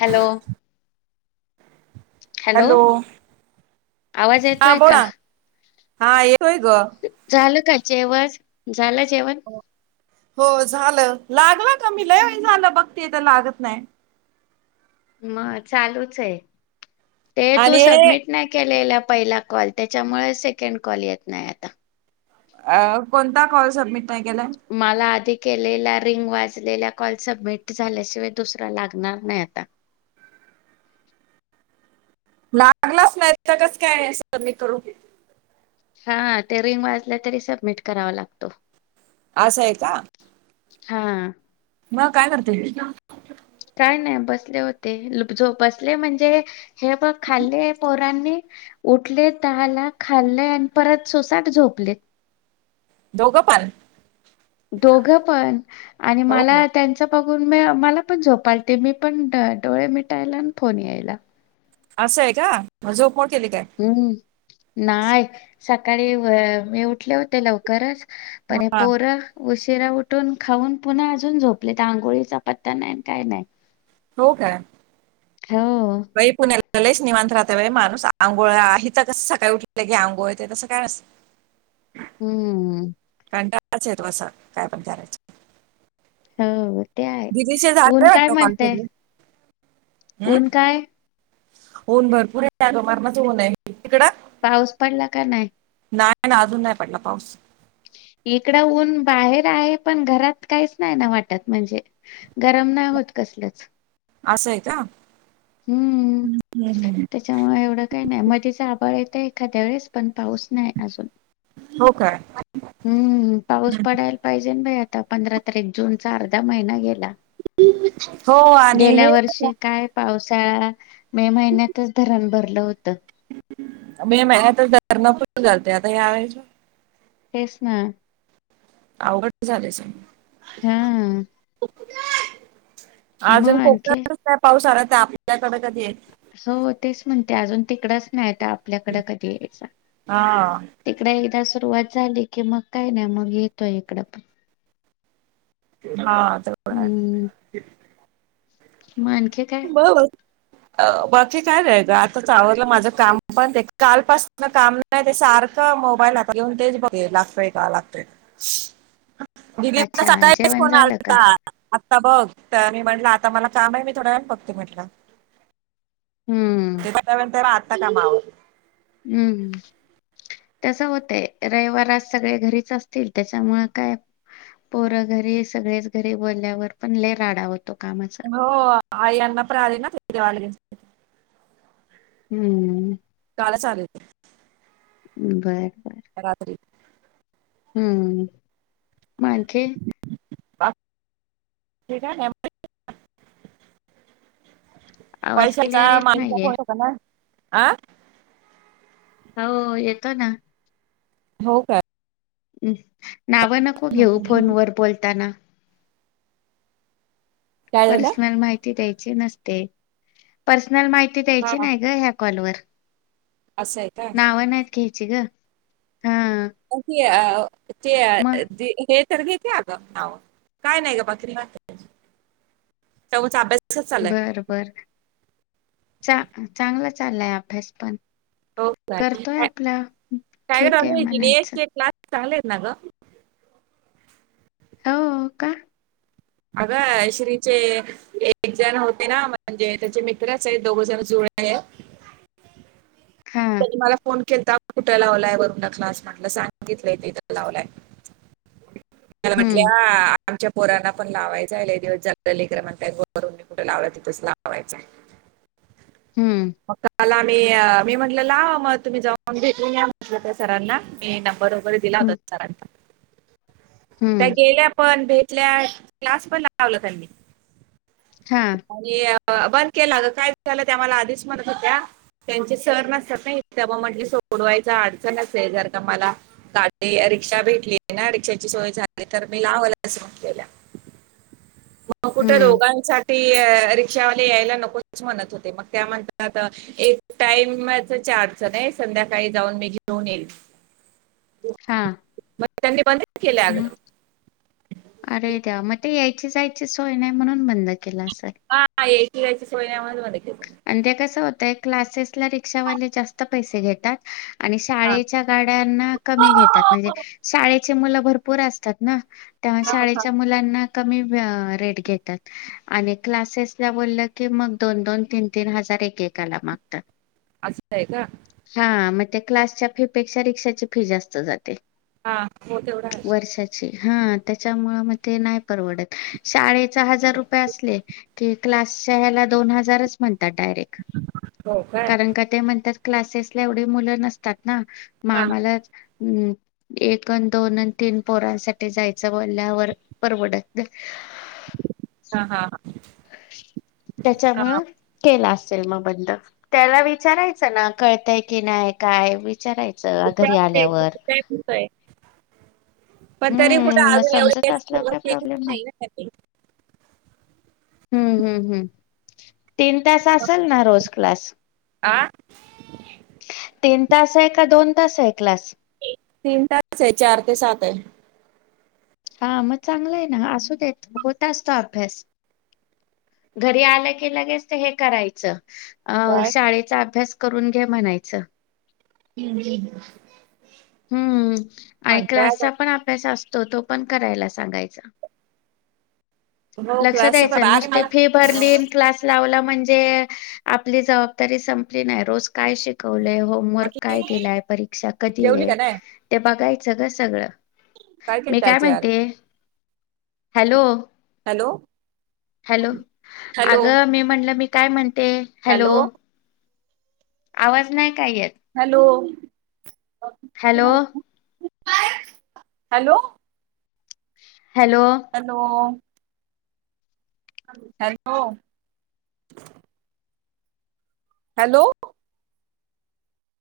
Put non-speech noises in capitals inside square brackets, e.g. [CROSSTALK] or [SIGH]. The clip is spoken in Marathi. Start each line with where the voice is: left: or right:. left: हॅलो. हॅलो आवाज
right: हा
left: येतोय
right: बोला
left: का.
right: हा ये ग.
left: झालं का जेवस झालं जेवण
right: हो झालं लागलं का मी लय वेळ झालं बघते तर लागत नाही.
left: मग चालूच आहे ते तू
right: आणि हे
left: सबमिट नाही केलेलं. पहिला कॉल त्याच्यामुळे सेकंड कॉल येत नाही आता.
right: अ कोणता कॉल सबमिट नाही केलाय
left: मला अधिक केल्या रिंग वाल्या कॉल सबमिट झाल्याशिवाय दुसरा लागणार नाही आता.
right: लागलाच नाही त कस काय सबमिट करू.
left: हा ते रिंग वाजलं तरी सबमिट करावा लागतो.
right: असं आहे का?
left: हा
right: मग काय करते?
left: काय नाही बसले होते. बसले म्हणजे हे बघ खाल्ले पोरांनी उठलेत दहाला. खाल्ले आणि परत सोसाट झोपले.
right: दोघं पन.
left: दोघ पण आणि
right: हो
left: मला त्यांचा मला पण झोप आलती. मी पण डोळे मिटायला आणि फोन यायला.
right: असं आहे का.. मग झोपमोड केली काय?
left: हम्म. नाही. सकाळी मी उठले होते लवकरच.... पण
right: हा
left: पोर उशी उशिरा उठून खाऊन पुन्हा अजून झोपले. आंघोळीचा पत्ता नाही काय नाही.
right: हो काय.
left: हो
right: ललेश निवांत राहते. माणूस आंघोळ इथ कस सकाळी उठलं की लगेच आंघोळ तसं काय नसतं.
left: हम्म
right: कंटाळाच येतो असं काय पण करायचं.
left: हो ते आहे.
right: दीदीचे
left: ऊन
right: झाले
left: काय
right: वाटतं कॉल
left: म्हणतय?
right: सगळे
left: ऊन काय?
right: ऊन भरपूर आहे. मरणाचं ऊन आहे. तिकड?
left: पाऊस पडला का नाही?
right: नाही ना... अजून नाही पडला पाऊस.
left: इकड ऊन बाहेर आहे. पण घरात काहीच नाही ना वाटत म्हणजे गरम नाही होत. कस च
right: असंय का.
left: हम्म...
right: हम्म, हम्म.
left: त्याच्यामुळे एवढं काही नाही. मध्येच आभाळ येत. एखाद्या वेळेस पण पाऊस नाही अजून.
right: हो काय?
left: हम्म... पाऊस पडायला पाहिजे बाई आता. आता पंधरा तारीख जूनचा अर्धा महिना गेला.
right: हो आणि
left: गेल्या
right: हे
left: वर्षी काय? पावसाळा मे महिन्यातच धरण भरलं होतं.
right: मे महिन्यातच धरण फुल्ल झालते. आता यावेेळेस
left: तेच ना..
right: अवघड झालंच सगळं.
left: हा
right: अजून
left: मग आणखी
right: कोकणातच नाही पाऊस आला तर आपल्यात
left: हो तेच म्हणते अजून तिकडच नाही. तर आपल्याकडे कधी यायचा.
right: हा
left: तिकड एकदा सुरू सुरुवात झाली की मग काय नाही मग येतोय इकडं पण
right: हा जवळ आहे.
left: हम्म. मग आणखी काय?
right: बरोबर अ बाकी काय नाही ग.... आता आवरलं माझं काम पण कालपासन ते काम नाही. ते सारखं आता मोबाईल हातात घेऊन तेच बघत होते. लागतय का? लागतय का? दीदींचा
left: अच्छा
right: सकाळीच
left: जेवण
right: फोन
left: झालं का
right: आलता. तर बघ.. तर मी म्हटलं आता मला काम आहे. मी थोड्या वेळाने बघते म्हटलं.
left: हम्म
right: आत्ता काम आवरली.
left: हम्म तस होतय रविवार आज सगळे घरीच असतील. त्याच्यामुळे काय पोर घरी सगळेच घरी बोलल्यावर पण लई राडा होतो. कामाचा
right: हो आई अण्णा पण आले ना ते पण गावाला गेलते.
left: हम्म
right: काल चालेय ते
left: बर बर
right: राात्री
left: हम्म माे
right: बाकी काय नाही
left: आवाज
right: पैशाल का
left: क्लिअर येत
right: माणूिक
left: नाहीये
right: हो शक ना अ
left: हो येतो ना
right: हो का
left: हम् नावं नको घेऊ फोन व बोलताना
right: काय झालं
left: पर्सनल माहिती द्यायची नसते प आपला माहिती
right: हा
left: द्यायची नाही ग ह्या कॉलवरर
right: असं आहे का
left: नावा नाहीत घ्यायची ग हा
right: अ ते
left: मग
right: हे घे काय नाही ग च अभ्यास
left: बर बर चा चांगला चाललाय अभ्यास पण
right: हो का
left: करतोय आपला ठीक आहे म्हणायचं
right: कायड क्ला चाले आहेत ना ग
left: हो का
right: अगं श्रीचे एक जण होते ना म्हणजे त्याचे मित्रच आहे दोघ जण जुड त
left: हां.
right: त मला फोन ता कुठे लावलाय वरुं न क्लास म्हटला सांगितलंय तथ लावलाय मला
left: हं,
right: म्हटल्या आमच्या पोरांना आपण लावायच आहे दिवस ज लेकर म्हणतयरूनी कुठे लावला तिथंच लावायचं आहे
left: हं,
right: मकाला मी मी म्हटलं मग तुम्ही जाऊन भेून्या म्हटलं त्या सरांना मी न बरोबर दिला होता
left: हं,
right: सरां त्या
left: हं.
right: गेल्या पण भे तल्या क्लास पण लावला त्यांनी
left: हा
right: आणि बंद केलं ग काय झालं त्या मला आधीच मणत होत्या त्यांचे सर नसतात ना म्हट डवाय अडचण असेल जर का मला गाडी रिक्षा भेटली ना रिक्षाची सोय झाली मी लावल असं म्हटले मग कुठे
left: हं,
right: रोगांसाठी रिक्षावाला यायला नकोच म्हणत होते मग त्या म्ह एक टाइम अडचण आहे संध्याकाळी जाऊन मी घेऊन येईल
left: हा
right: मग त्यांनी बंद केले अग
left: अरे द्या मग ते यायचे जायचीचोय नाही म्हणून बंद केला असेल
right: ती कायच सोयन आ मामध्ये मू
left: आणि त्या कस होतंय क्लासेसला रिक्षावाले जास्त पैसे घेतात आणि
right: हा.
left: शाळेच्या गाड्यांना कमी घेतात म्हणजे
right: हा,
left: शाळेचे मुलं भरपूर असतात ना त्यामुळे
right: हा.
left: शाळेच्या मुलांना के घ क्स बोल की म द दन त [UNINTELLIGIBLE] तीन हजार एक एकाला मागतात
right: असंय का
left: हा मग ते क्लासच्या फी पेक्षा रिक्षाची फी जास्त जाते
right: हा हो तेवढा आहे
left: वर्षाची हा त्याच्यामुळे मग ते नाही परवडत शाळे हजार रुपये असले क क्ला ह डायरेक्
right: हो काय
left: कारण का ते म्हणतात क्लासेस ला एवढे मुलं नसतात ना
right: हां,
left: मामलाच हम् एक अ दोन अ तीन पोरांसाठी जायचं बोलल्यावर परवडत
right: हा हा हा
left: त्याच्यामु केला अस ि बंद त्याला विचारायच ना कळतय की नाही काय विचारायचं घरी
right: विचारते
left: आल्यावर
right: विचारतोय. पण तरी कुठं
left: हम्म मग
right: अजून
left: समजत
right: एवढी
left: असल्यावर
right: सुरुवात
left: काय
right: केली
left: प्रॉब्लेम नाही
right: ना त्यांनी.
left: हम्म हम्म हम्म तीन तास असेल ना रोज क्लास
right: आ?
left: तीन तास आहे का दोन तास आहे क्लास
right: तीन तास आहे चार ते सात आहे
left: हा मग चांगलं आहे ना असू द येत होत असतो अभ्यास घरी आलं की लगेच हे करायचं अ
right: काय
left: शाळेचा अभ्यास करून घ्या म्हणायचं
right: हम्
left: हम्म आणि क्लासचा पण अभ्यास असतो तो तो पण करायला सांगायचा
right: हो
left: लक्षात
right: क्लास
left: दच
right: अरे
left: नुसती
right: मला
left: फी भरली क्लास लावला ण आप ज सं काय शिकवलय होमवर्क
right: बाकी
left: काय दिलाय परीक्षा कधी
right: जेवली
left: आहे
right: का नाही
left: ते बघायच सग सगळं मी
right: केलं
left: काय
right: आज यार
left: म्हणते हॅलो
right: हॅलो
left: हॅलो
right: हॅलो
left: अगं मी म्हणलं मी काय म्हणते हॅलो आवाज नाही काय येत
right: hello
left: hello
right: hello hello hello hello